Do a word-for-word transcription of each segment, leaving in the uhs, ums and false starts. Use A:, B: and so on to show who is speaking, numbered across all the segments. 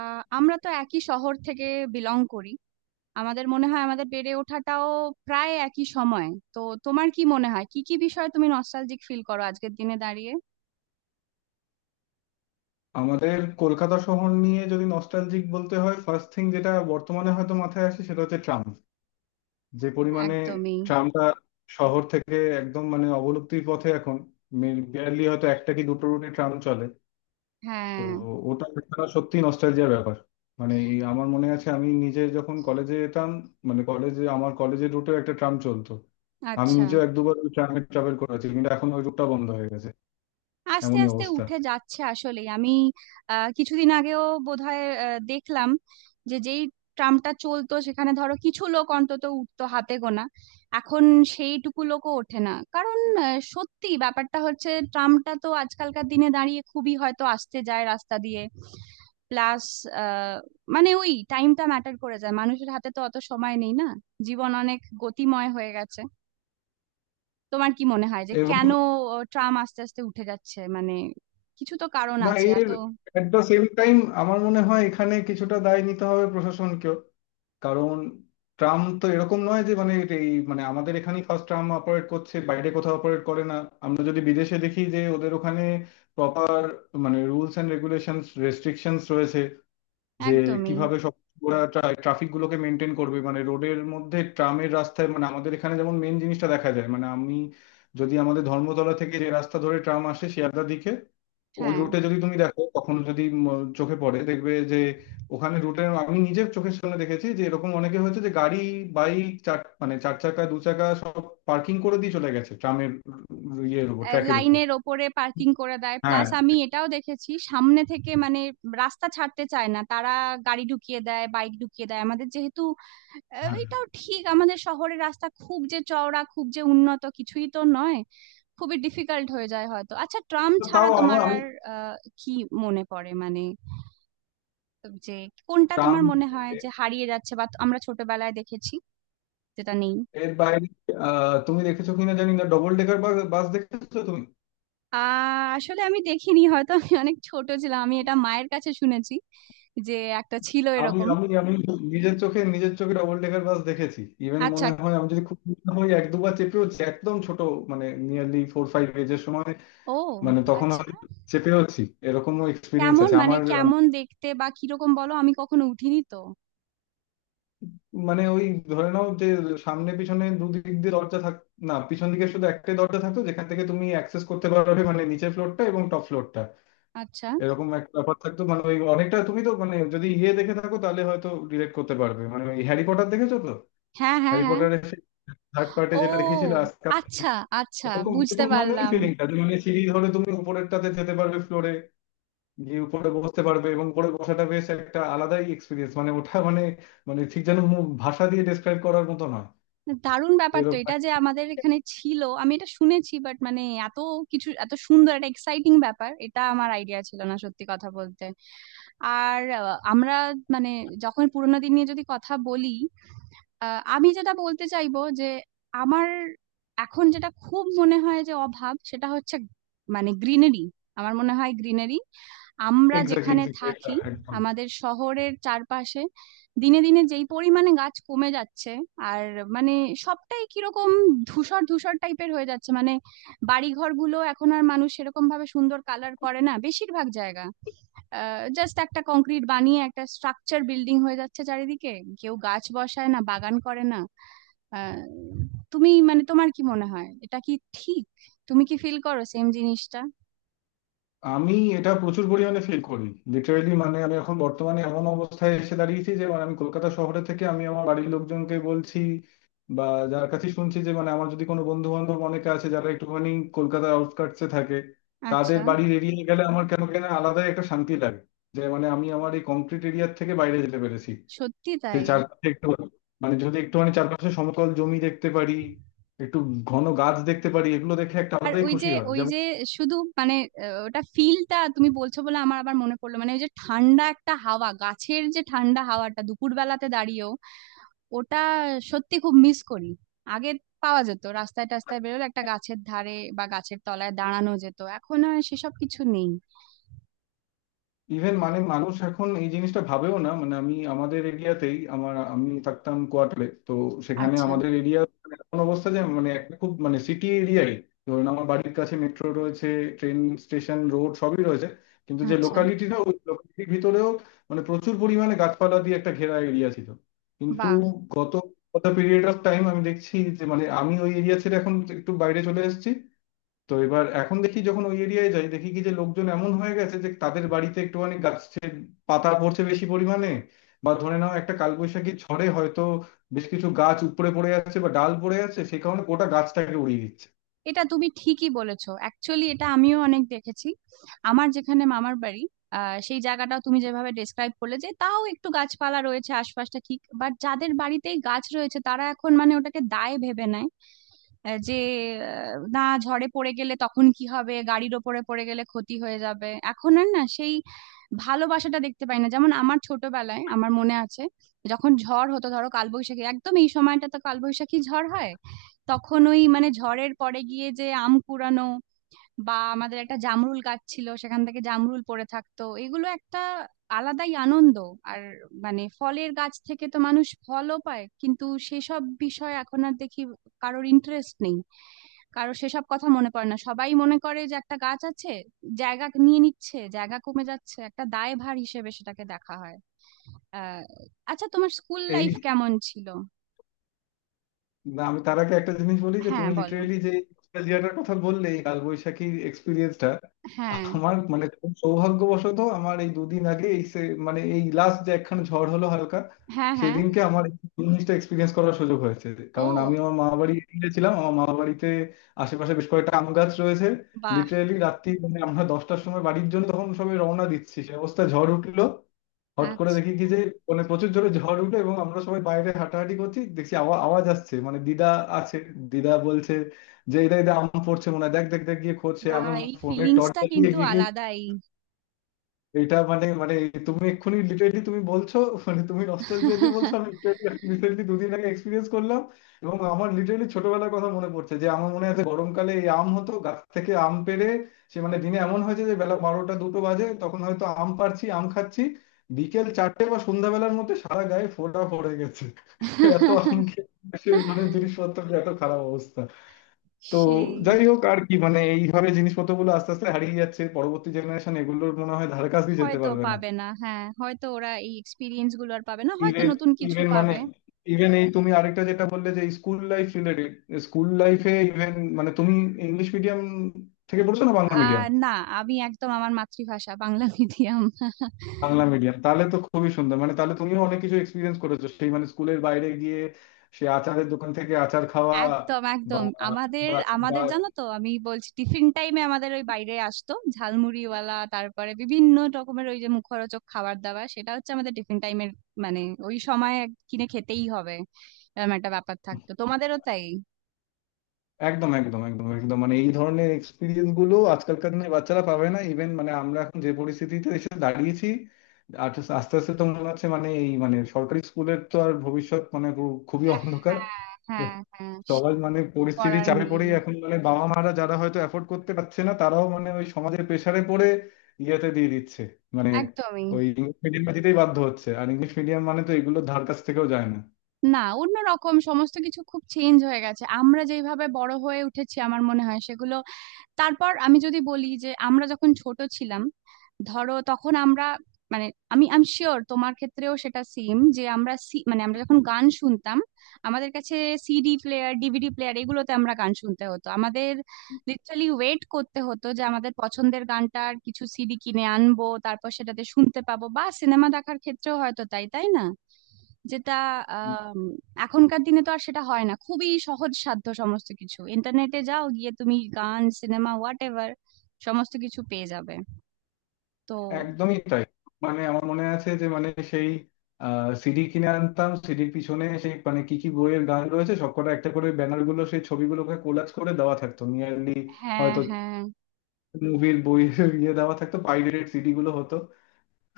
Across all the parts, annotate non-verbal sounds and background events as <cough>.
A: আহ আমরা তো একই শহর থেকে বিলং করি। আমাদের মনে হয় আমাদের বেড়ে ওঠাটাও প্রায় একই সময়। তো তোমার কি মনে হয় কি কি বিষয়ে তুমি নস্টালজিক ফিল করো আজকের দিনে দাঁড়িয়ে?
B: আমাদের কলকাতা শহর নিয়ে যদি নস্টালজিক বলতে হয় ফার্স্ট থিং যেটা বর্তমানে হয়তো মাথায় আসে সেটা হচ্ছে ট্রাম। যে পরিমাণে
A: একদমই।
B: ট্রামটা শহর থেকে একদম মানে অবলুপ্তির পথে এখন, বিয়ারলি হয়তো একটা কি দুটো রুটে ট্রাম চলে। তো
A: হ্যাঁ।
B: ওটা একটা সত্যি নস্টালজিয়ার ব্যাপার। মানে এই আমার মনে আছে আমি নিজে যখন কলেজে যেতাম, মানে কলেজে আমার কলেজের রুটেও একটা ট্রাম চলতো। আমি
A: আচ্ছা।
B: নিজেও এক দুবার ওই ট্রামে ট্রাভেল করেছি কিন্তু এখন ওই রুটটা বন্ধ হয়ে গেছে।
A: আস্তে
B: এমনই
A: আস্তে
B: অবস্থা।
A: উঠে যাচ্ছে আসলেই। আমি আহ, কিছুদিন আগেও বোধহয় আহ, দেখলাম যে যেই ট্রামটা চলতো, সেখানে ধরো কিছু লোক অন্তত উঠতো, হাতে গোনা। এখন সেইটুকু লোকও ওঠে না, কারণ আহ, সত্যি ব্যাপারটা হচ্ছে ট্রামটা তো আজকালকার দিনে দাঁড়িয়ে খুবই হয়তো আসতে যায় রাস্তা দিয়ে। প্লাস, মানে ওই টাইমটা ম্যাটার করে যায়, মানুষের হাতে তো অত সময় নেই না। জীবন অনেক গতিময় হয়ে গেছে। তোমার কি মনে হয় যে
B: এবং
A: কেন আহ, ট্রাম আস্তে আস্তে উঠে যাচ্ছে? মানে কিছু তো কারণ
B: না
A: আছে এত।
B: এর এট দ্য সেম টাইম আমার মনে হয় এখানে কিছুটা দায় নিতে হবে প্রশাসনকেও। কারণ ট্রাম তো এরকম নয় যে মানে এটা এই মানে আমাদের এখানেই ফার্স্ট ট্রাম অপারেট করছে, বাইরে কোথাও অপারেট করে না। আমরা যদি বিদেশে দেখি যে ওদের ওখানে প্রপার মানে রুলস এন্ড রেগুলেশনস রেস্ট্রিকশনস রয়েছে যে
A: একদমই।
B: কিভাবে সব ওরা ট্রাফিক গুলোকে মেনটেন করবে, মানে রোডের মধ্যে ট্রামের রাস্তায়, মানে আমাদের এখানে যেমন মেন জিনিসটা দেখা যায়, মানে আমি যদি আমাদের ধর্মতলা থেকে যে রাস্তা ধরে ট্রাম আসে শিয়ালদার দিকে, ওই
A: হ্যাঁ।
B: রুটে যদি তুমি দেখো তখন যদি ম- চোখে পড়ে দেখবে যে ওখানে রুটে আমি নিজে চোখের সামনে দেখেছি যে এরকম অনেকে হয়েছে যে গাড়ি বাইক চার মানে চার চাকা দু চাকা সব পার্কিং করে দিয়ে চলে গেছে ট্রামের ইয়ের উপর
A: আহ,
B: ট্র্যাকের উপর।
A: লাইনের ওপরে পার্কিং করে দেয়।
B: হ্যাঁ,
A: প্লাস আমি এটাও দেখেছি সামনে থেকে, মানে রাস্তা ছাড়তে চায় না তারা, গাড়ি ঢুকিয়ে দেয়, বাইক ঢুকিয়ে দেয়। আমাদের যেহেতু আহ,
B: হ্যাঁ।
A: এটাও ঠিক, আমাদের শহরের রাস্তা খুব যে চওড়া খুব যে উন্নত কিছুই তো নয়, খুবই ডিফিকাল্ট হয়ে যায় হয়তো। আচ্ছা, ট্রাম
B: তো
A: ছাড়া
B: তাও আমার
A: তোমার
B: আমি
A: আর আহ, কি মনে পড়ে, মানে যে কোনটা
B: ট্রাম
A: তোমার মনে হয় যে হারিয়ে যাচ্ছে, বা আমরা ছোটবেলায় দেখেছি যেটা নেই?
B: এর বাইরে আহ, তুমি দেখেছো কিনা জানি না ডবল ডেকার বাস দেখেছো তুমি?
A: আহ আসলে আমি দেখিনি, হয়তো আমি অনেক ছোট ছিলাম, আমি এটা মায়ের কাছে শুনেছি যে একটা ছিল
B: আমি
A: এরকম।
B: আমি আমি নিজের চোখে নিজের চোখে ডবল ডেকার বাস দেখেছি, ইভেন
A: আচ্ছা।
B: মনে হয় আমি যদি খুব ছোট হই এক দুবার চেপেওছি একদম ছোট, মানে নিয়ারলি ফোর ফাইভ এজের সময়,
A: ও
B: মানে তখন
A: আচ্ছা।
B: আমি চেপেওছি। এরকমও এক্সপিরিয়েন্স
A: কেমন,
B: আছে
A: মানে
B: আমার। আহ,
A: কেমন দেখতে বা কিরকম, বলো, আমি কখনো উঠিনি তো।
B: মানে ওই ধরে নাও যে সামনে পিছনে দুদিক দিয়ে দরজা থাক না, পিছন দিকে শুধু একটাই দরজা থাকতো যেখান থেকে তুমি অ্যাক্সেস করতে পারবে মানে নিচের ফ্লোরটা এবং টপ ফ্লোরটা।
A: আচ্ছা।
B: এরকম একটা ব্যাপার থাকতো, মানে ওই অনেকটা তুমি তো মানে যদি ইয়ে দেখে থাকো তাহলে হয়তো রিলেট করতে পারবে, মানে ওই হ্যারি পটার দেখেছো তো,
A: হ্যাঁ, হ্যাঁ,
B: হ্যারি
A: হ্যাঁ।
B: পটারের থার্ড পার্টে
A: ও।
B: যেটা দেখেছিল আজকাল,
A: আচ্ছা, আচ্ছা,
B: ওরকম
A: বুঝতে
B: ওরকম ধরনেরই
A: পারলাম।
B: ফিলিংটা। মানে সিঁড়ি ধরে তুমি উপরেরটাতে যেতে পারবে ফ্লোরে গিয়ে উপরে বসতে পারবে, এবং উপরে বসাটা বেশ একটা আলাদাই এক্সপিরিয়েন্স, মানে ওটা মানে মানে ঠিক যেন মু- ভাষা দিয়ে ডেসক্রাইব করার মতো নয়
A: দারুণ ব্যাপার তো
B: এরকম।
A: এটা, যে আমাদের এখানে ছিল। আমি এটা শুনেছি, বাট মানে এত কিছু, এত সুন্দর একটা এক্সাইটিং ব্যাপার, এটা আমার আইডিয়া ছিল না সত্যি কথা বলতে। আর আহ, আমরা মানে যখন পুরোনো দিন নিয়ে যদি কথা বলি, আহ, আমি যেটা বলতে চাইবো যে আমার এখন যেটা খুব মনে হয় যে অভাব, সেটা হচ্ছে মানে গ্রিনারি। আমার মনে হয় গ্রিনারি, আমরা
B: এক্স্যাক্টলি,
A: যেখানে
B: এক্স্যাক্টলি,
A: থাকি
B: একদম।
A: আমাদের শহরের চারপাশে দিনে দিনে যেই পরিমাণে গাছ কমে যাচ্ছে, আর মানে সবটাই কিরকম ধূসর ধূসর টাইপের হয়ে যাচ্ছে। মানে বাড়ি ঘরগুলো এখন আর মানুষ সেরকম ভাবে সুন্দর কালার করে না, বেশিরভাগ জায়গা জাস্ট একটা কংক্রিট বানিয়ে একটা স্ট্রাকচার বিল্ডিং হয়ে যাচ্ছে চারিদিকে। কেউ গাছ বসায় না, বাগান করে না। আহ, তুমি মানে তোমার কি মনে হয়, এটা কি ঠিক? তুমি কি ফিল করো সেম জিনিসটা?
B: আমি এটা প্রচুর পরিমাণে ফিল করি, লিটারেলি মানে আমি এখন বর্তমানে এমন অবস্থায় এসে দাঁড়িয়েছি যে মানে আমি কলকাতা শহরে থেকে আমি আমার বাড়ির লোকজনকে বলছি বা যার কাছে শুনছি যে মানে আমার যদি কোনো বন্ধু বান্ধব অনেকে আছে যারা একটুখানি কলকাতার আউটস্কার্টসে থাকে, তাদের
A: আচ্ছা।
B: বাড়ির এরিয়ায় গেলে আমার কেন কেন আলাদা একটা শান্তি লাগে, যে মানে আমি আমার এই কংক্রিট এরিয়ার থেকে বাইরে যেতে পেরেছি
A: সত্যি
B: সেই
A: তাই।
B: চারপাশে একটু, মানে যদি একটুখানি চারপাশে সমতল জমি দেখতে পারি, একটু ঘন গাছ দেখতে পারি, এগুলো দেখে একটা
A: আর
B: আলাদাই
A: ওই যে
B: খুশি হয়।
A: ওই যে শুধু মানে আহ, ওটা ফিলটা তুমি বলছো বলে আমার আবার মনে পড়লো, মানে ওই যে ঠান্ডা একটা হাওয়া, গাছের যে ঠান্ডা হাওয়াটা দুপুরবেলাতে দাঁড়িয়েও, ওটা সত্যি খুব মিস করি। আগে পাওয়া যেত, রাস্তায় টাস্তায় বেরোলে একটা গাছের ধারে বা গাছের তলায় দাঁড়ানো যেত, এখন আর সেসব কিছু নেই।
B: ইভেন মানে মানুষ এখন এই জিনিসটা ভাবেও না, মানে আমি আমাদের এরিয়াতেই আমার আমি থাকতাম কোয়ার্টারে তো, সেখানে
A: আচ্ছা,
B: আমাদের এরিয়া এমন অবস্থা যে মানে একটা খুব মানে সিটি এরিয়াই, ধরুন আমার বাড়ির কাছে মেট্রো রয়েছে, ট্রেন স্টেশন রোড সবই রয়েছে, কিন্তু যে
A: আচ্ছা।
B: লোকালিটিটা ওই লোকালিটির ভিতরেও মানে প্রচুর পরিমাণে গাছপালা দিয়ে একটা ঘেরা এরিয়া ছিল। কিন্তু
A: বাহ।
B: গত গত পিরিয়ড অফ টাইম আমি দেখছি যে মানে আমি ওই এরিয়া ছেড়ে এখন একটু বাইরে চলে এসেছি, তো এবার এখন দেখি যখন ওই এরিয়ায় যাই দেখি কি যে লোকজন এমন হয়ে গেছে যে তাদের বাড়িতে একটুখানি গাছের পাতা পড়ছে বেশি পরিমাণে, বা ধরে নাও একটা কালবৈশাখী ঝড়ে হয়তো বেশ কিছু গাছ উপড়ে পড়ে যাচ্ছে বা ডাল পড়ে যাচ্ছে, সেই কারণে গোটা গাছটাকে উড়িয়ে দিচ্ছে।
A: এটা তুমি ঠিকই বলেছো অ্যাকচুয়ালি, এটা আমিও অনেক দেখেছি। আমার যেখানে মামার বাড়ি, আহ সেই জায়গাটাও তুমি যেভাবে ডেসক্রাইব করলে, যে তাও একটু গাছপালা রয়েছে আশপাশটা ঠিক, বাট যাদের বাড়িতেই গাছ রয়েছে তারা এখন মানে ওটাকে দায় ভেবে নেয়। আহ যে আহ, না, ঝড়ে পড়ে গেলে তখন কি হবে, গাড়ির ওপরে পড়ে গেলে ক্ষতি হয়ে যাবে, এখন আর না সেই ভালোবাসাটা দেখতে পাই না, যেমন আমার ছোটবেলায়। আমার মনে আছে যখন ঝড় হতো ধরো কালবৈশাখী, একদম এই সময়টা তো কালবৈশাখী ঝড় হয়, তখন ওই মানে ঝড়ের পরে গিয়ে যে আম কুড়ানো, বা আমাদের একটা জামরুল গাছ ছিল সেখান থেকে জামরুল পড়ে থাকতো, এগুলো একটা আলাদাই আনন্দ। আর মানে ফলের গাছ থেকে তো মানুষ ফলও পায়, কিন্তু সেসব বিষয় এখন আর দেখি কারোর ইন্টারেস্ট নেই, কারো সেসব কথা মনে পড়ে না। সবাই মনে করে যে একটা গাছ আছে, জায়গা নিয়ে নিচ্ছে, জায়গা কমে যাচ্ছে, একটা দায়ভার হিসেবে সেটাকে দেখা হয়। আহ আচ্ছা, তোমার স্কুল লাইফ
B: এই
A: কেমন ছিল?
B: না, আমি তার আগে একটা জিনিস বলি যে
A: হ্যাঁ,
B: তুমি
A: বলো।
B: লিটারেলি যে নস্টালজিয়াটার কথা বললে, এই কালবৈশাখীর এক্সপিরিয়েন্সটা
A: হ্যাঁ,
B: আমার, মানে খুব সৌভাগ্যবশত আমার এই দুদিন আগে এই সে- মানে এই লাস্ট যে একখানা ঝড় হলো হালকা,
A: হ্যাঁ, হ্যাঁ।
B: সেদিনকে আমার এই জিনিসটা এক্সপিরিয়েন্স করার সুযোগ হয়েছে। কারণ আমি
A: ও।
B: আমার মামা বাড়ি গিয়েছিলাম, আমার মামা বাড়িতে আশেপাশে বেশ কয়েকটা আম গাছ রয়েছে।
A: বাহ।
B: লিটারেলি রাত্রি মানে আমরা দশটার সময় বাড়ির জন্য তখন সবাই রওনা দিচ্ছি, সে অবস্থা ঝড় উঠলো। হট করে
A: আচ্ছা।
B: দেখি কি যে মানে প্রচুর জোরে ঝড় উঠলো, এবং আমরা সবাই বাইরে হাঁটাহাঁটি করছি দেখছি আওয়া- আওয়াজ আসছে। মানে দিদা আছে, দিদা বলছে যে এটা এটা আম পড়ছে মনে হয়, দেখ দেখ দেখ গিয়ে খোঁজ। সে
A: বাহ,
B: আমরা
A: এই
B: ফোনে টর্চ
A: ফিলিংসটা
B: জ্বালিয়ে
A: কিন্তু
B: গিয়ে গিয়ে,
A: আলাদাই।
B: এটা মানে মানে তুমি এক্ষুনি লিটারেলি তুমি বলছো, মানে তুমি নস্টালজিয়া দিয়ে বলছো, আমি লিটারেলি রিসেন্টলি দুদিন আগে এক্সপিরিয়েন্স করলাম। এবং আমার লিটারেলি ছোটবেলার কথা মনে পড়ছে যে আমার মনে আছে গরমকালে এই আম হতো গাছ থেকে আম পেড়ে, সে মানে দিনে এমন হয়েছে যে বেলা বারোটা দুটো বাজে তখন হয়তো আম পাড়ছি আম খাচ্ছি, বিকেল চারটে বা সন্ধ্যাবেলার মধ্যে সারা গায়ে ফোঁটা পড়ে গেছে এত আম খেয়ে। সেই মানে জিনিসপত্র এত খারাপ অবস্থা। তো
A: সেই।
B: যাই হোক আর কি, মানে এইভাবে জিনিসপত্রগুলো আস্তে আস্তে হারিয়ে যাচ্ছে, পরবর্তী জেনারেশন এগুলোর মনে হয় ধারে কাছে যেতে
A: হয়তো
B: পারবে না।
A: পাবে না, হ্যাঁ, হয়তো ওরা এই এক্সপিরিয়েন্স গুলো আর পাবে না, হয়তো
B: ইভেন
A: নতুন কিছু
B: ইভেন মানে
A: পাবে।
B: ইভেন এই তুমি আরেকটা যেটা বললে যে স্কুল লাইফ রিলেটেড, স্কুল লাইফে ইভেন মানে তুমি ইংলিশ মিডিয়াম থেকে পড়ছো না বাংলা
A: আহ
B: মিডিয়াম?
A: না, আমি একদম, আমার মাতৃভাষা বাংলা মিডিয়াম।
B: বাংলা মিডিয়াম তাহলে তো খুবই সুন্দর, মানে তাহলে তুমিও অনেক কিছু এক্সপিরিয়েন্স করেছো সেই, মানে স্কুলের বাইরে গিয়ে সে আচারের দোকান থেকে আচার খাওয়া
A: একদম, একদম। আমাদের
B: বা
A: আমাদের জানো তো, আমি বলছি, টিফিন টাইমে আমাদের ওই বাইরে আসতো ঝালমুড়িওয়ালা, তারপরে বিভিন্ন রকমের ওই যে মুখরোচক খাবার দাবার, সেটা হচ্ছে আমাদের টিফিন টাইমের মানে ওই সময় কিনে খেতেই হবে, এরকম একটা ব্যাপার থাকতো। তোমাদেরও তাই?
B: একদম একদম একদম একদম মানে এই ধরনের এক্সপিরিয়েন্স গুলো আজকালকার দিনে বাচ্চারা পাবে না, ইভেন মানে আমরা এখন যে পরিস্থিতিতে এসে দাঁড়িয়েছি আর আস্তে আস্তে তো মনে হচ্ছে মানে এই মানে সরকারি স্কুলের তো আর ভবিষ্যৎ মানে পুরো- খুবই
A: হ্যাঁ,
B: অন্ধকার।
A: হ্যাঁ, হ্যাঁ। সে
B: সবার মানে
A: তো
B: পরিস্থিতি
A: করার
B: চাপে
A: নেই।
B: পড়েই এখন মানে বাবা মারা যারা হয়তো অ্যাফোর্ড করতে পারছে না তারাও মানে ওই সমাজের প্রেসারে পড়ে ইয়েতে দিয়ে দিচ্ছে, মানে
A: একদমই।
B: ওই ইংলিশ মিডিয়ামে দিতেই বাধ্য হচ্ছে। আর ইংলিশ মিডিয়াম মানে তো এগুলো ধার কাছ থেকেও যায় না।
A: না, অন্যরকম, সমস্ত কিছু খুব চেঞ্জ হয়ে গেছে আমরা যেইভাবে বড় হয়ে উঠেছি, আমার মনে হয় সেগুলো। তারপর আমি যদি বলি, যে আমরা যখন ছোট ছিলাম ধরো, তখন আমরা মানে আমি আমি শিওর তোমার ক্ষেত্রেও সেটা সেম, যে আমরা সি- মানে আমরা যখন গান শুনতাম আমাদের কাছে সিডি প্লেয়ার, ডিভিডি প্লেয়ার, এগুলোতে আমরা গান শুনতে হতো। আমাদের লিটারালি ওয়েট করতে হতো যে আমাদের পছন্দের গানটার কিছু সিডি কিনে আনবো, তারপর সেটাতে শুনতে পাবো, বা সিনেমা দেখার ক্ষেত্রেও হয়তো তাই, তাই না? যেটা, আম, এখনকার দিনে তো আর সেটা হয় না, খুবই সহজ সাধ্য সমস্ত কিছু, ইন্টারনেটে যাও, গিয়ে তুমি গান, সিনেমা, হোয়াট এভার, সমস্ত কিছু পেয়ে যাবে তো।
B: একদমই তাই। মানে আমার মনে আছে যে মানে সেই সিডি কিনে আনতাম, সিডির পিছনে সেই মানে কি কি বইয়ের গান রয়েছে সবকটা একটা করে ব্যানার গুলো সেই ছবিগুলোকে কোলাজ করে দেওয়া থাকতো, নিয়ারলি
A: হ্যাঁ,
B: হয়তো
A: হ্যাঁ।
B: মুভির বই <laughs> ইয়ে দেওয়া থাকতো, পাইরেটেড সিডি গুলো হতো।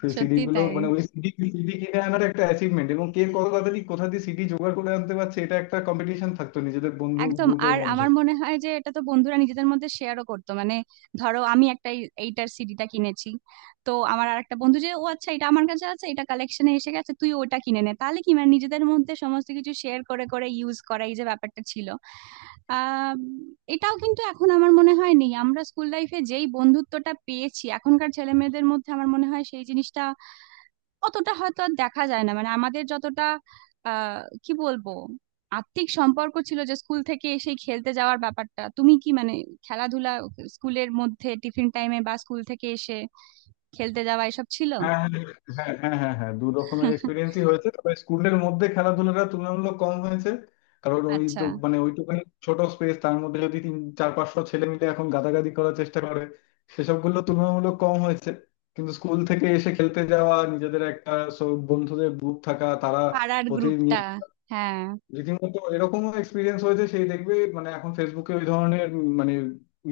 B: সেই সিডি
A: সত্যি
B: গুলো
A: তাই।
B: মানে ওই সিডি সিডি কিনে আনার একটা অ্যাচিভমেন্ট, এবং কে কত কথা দিয়ে কোথা দিয়ে সিডি জোগাড় করে আনতে পারছে এটা একটা কম্পিটিশন থাকতো নিজেদের বন্ধু
A: একদম।
B: গ্রুপের
A: আর
B: মধ্যে।
A: আমার মনে হয় যে এটা তো বন্ধুরা নিজেদের মধ্যে শেয়ারও করতো, মানে ধরো আমি একটা এই- এইটার সিডিটা কিনেছি, তো আমার আর একটা বন্ধু যে, ও আচ্ছা এটা আমার কাছে আছে, এটা কালেকশনে এসে গেছে, তুই ওটা কিনে নে, তাহলে কি মানে নিজেদের মধ্যে সমস্ত কিছু শেয়ার করে করে ইউজ করা, এই যে ব্যাপারটা ছিল। আম, এটাও কিন্তু এখন আমার মনে হয় নেই, আমরা স্কুল লাইফে যেই বন্ধুত্বটা পেয়েছি এখনকার ছেলে মেয়েদের মধ্যে আমার মনে হয় সেই জিনিসটা অতটা হয়তো আর দেখা যায় না, মানে আমাদের যতটা আহ কি বলবো আত্মিক সম্পর্ক ছিল, যে স্কুল থেকে এসে খেলতে যাওয়ার ব্যাপারটা, তুমি কি মানে খেলাধুলা স্কুলের মধ্যে টিফিন টাইমে বা স্কুল থেকে এসে খেলতে যাওয়া, এসব ছিল?
B: হ্যাঁ হ্যাঁ হ্যাঁ হ্যাঁ হ্যাঁ হ্যাঁ, দু রকমের
A: <laughs>
B: এক্সপিরিয়েন্সই হয়েছে, তবে স্কুলের মধ্যে খেলাধুলাটা তুলনামূলক কম হয়েছে, কারণ ওই
A: আচ্ছা।
B: তো মানে ওইটুখানি ছোট স্পেস তার মধ্যে যদি তিন চার পাঁচশো ছেলে মিলে এখন গাদাগাদি করার চেষ্টা করে, সেসবগুলো তুলনামূলক কম হয়েছে। কিন্তু স্কুল থেকে এসে খেলতে যাওয়া, নিজেদের একটা সব বন্ধুদের গ্রুপ থাকা, তারা
A: পাড়ার
B: প্রতিদিন
A: গ্রুপটা। হ্যাঁ,
B: রীতিমতো এরকমও এক্সপিরিয়েন্স হয়েছে। সেই দেখবে মানে এখন ফেসবুকে ওই ধরনের উম মানে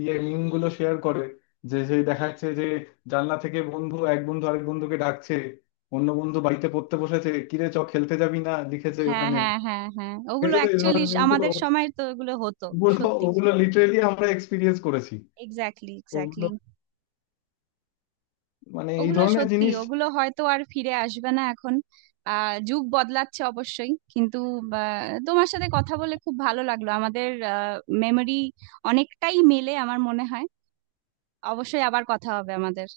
B: ইয়ে মিম গুলো শেয়ার করে যে সেই দেখাচ্ছে যে জানলা থেকে বন্ধু এক বন্ধু আরেক বন্ধুকে ডাকছে, অন্য বন্ধু বাড়িতে পড়তে বসেছে, কিরে চ খেলতে যাবি না লিখেছে
A: হ্যাঁ,
B: ওখানে।
A: হ্যাঁ, হ্যাঁ, হ্যাঁ, ওগুলো
B: দেখেছো তো এই
A: অ্যাকচুয়ালি
B: ধরনের মিম গুলো,
A: আমাদের সময় তো ওগুলো হতো।
B: ওগুলো
A: সত্যি ছিল।
B: ওগুলো লিটারেলি আমরা এক্সপিরিয়েন্স করেছি।
A: এক্স্যাক্টলি,
B: ওগুলো
A: এক্স্যাক্টলি।
B: মানে এই
A: ওগুলো
B: ধরনের
A: সত্যি,
B: জিনিস।
A: ওগুলো হয়তো আর ফিরে আসবে না এখন। আহ যুগ বদলাচ্ছে অবশ্যই, কিন্তু আহ, তোমার সাথে কথা বলে খুব ভালো লাগলো। আমাদের মেমোরি অনেকটাই মেলে আমার মনে হয়। অবশ্যই আবার কথা হবে আমাদের।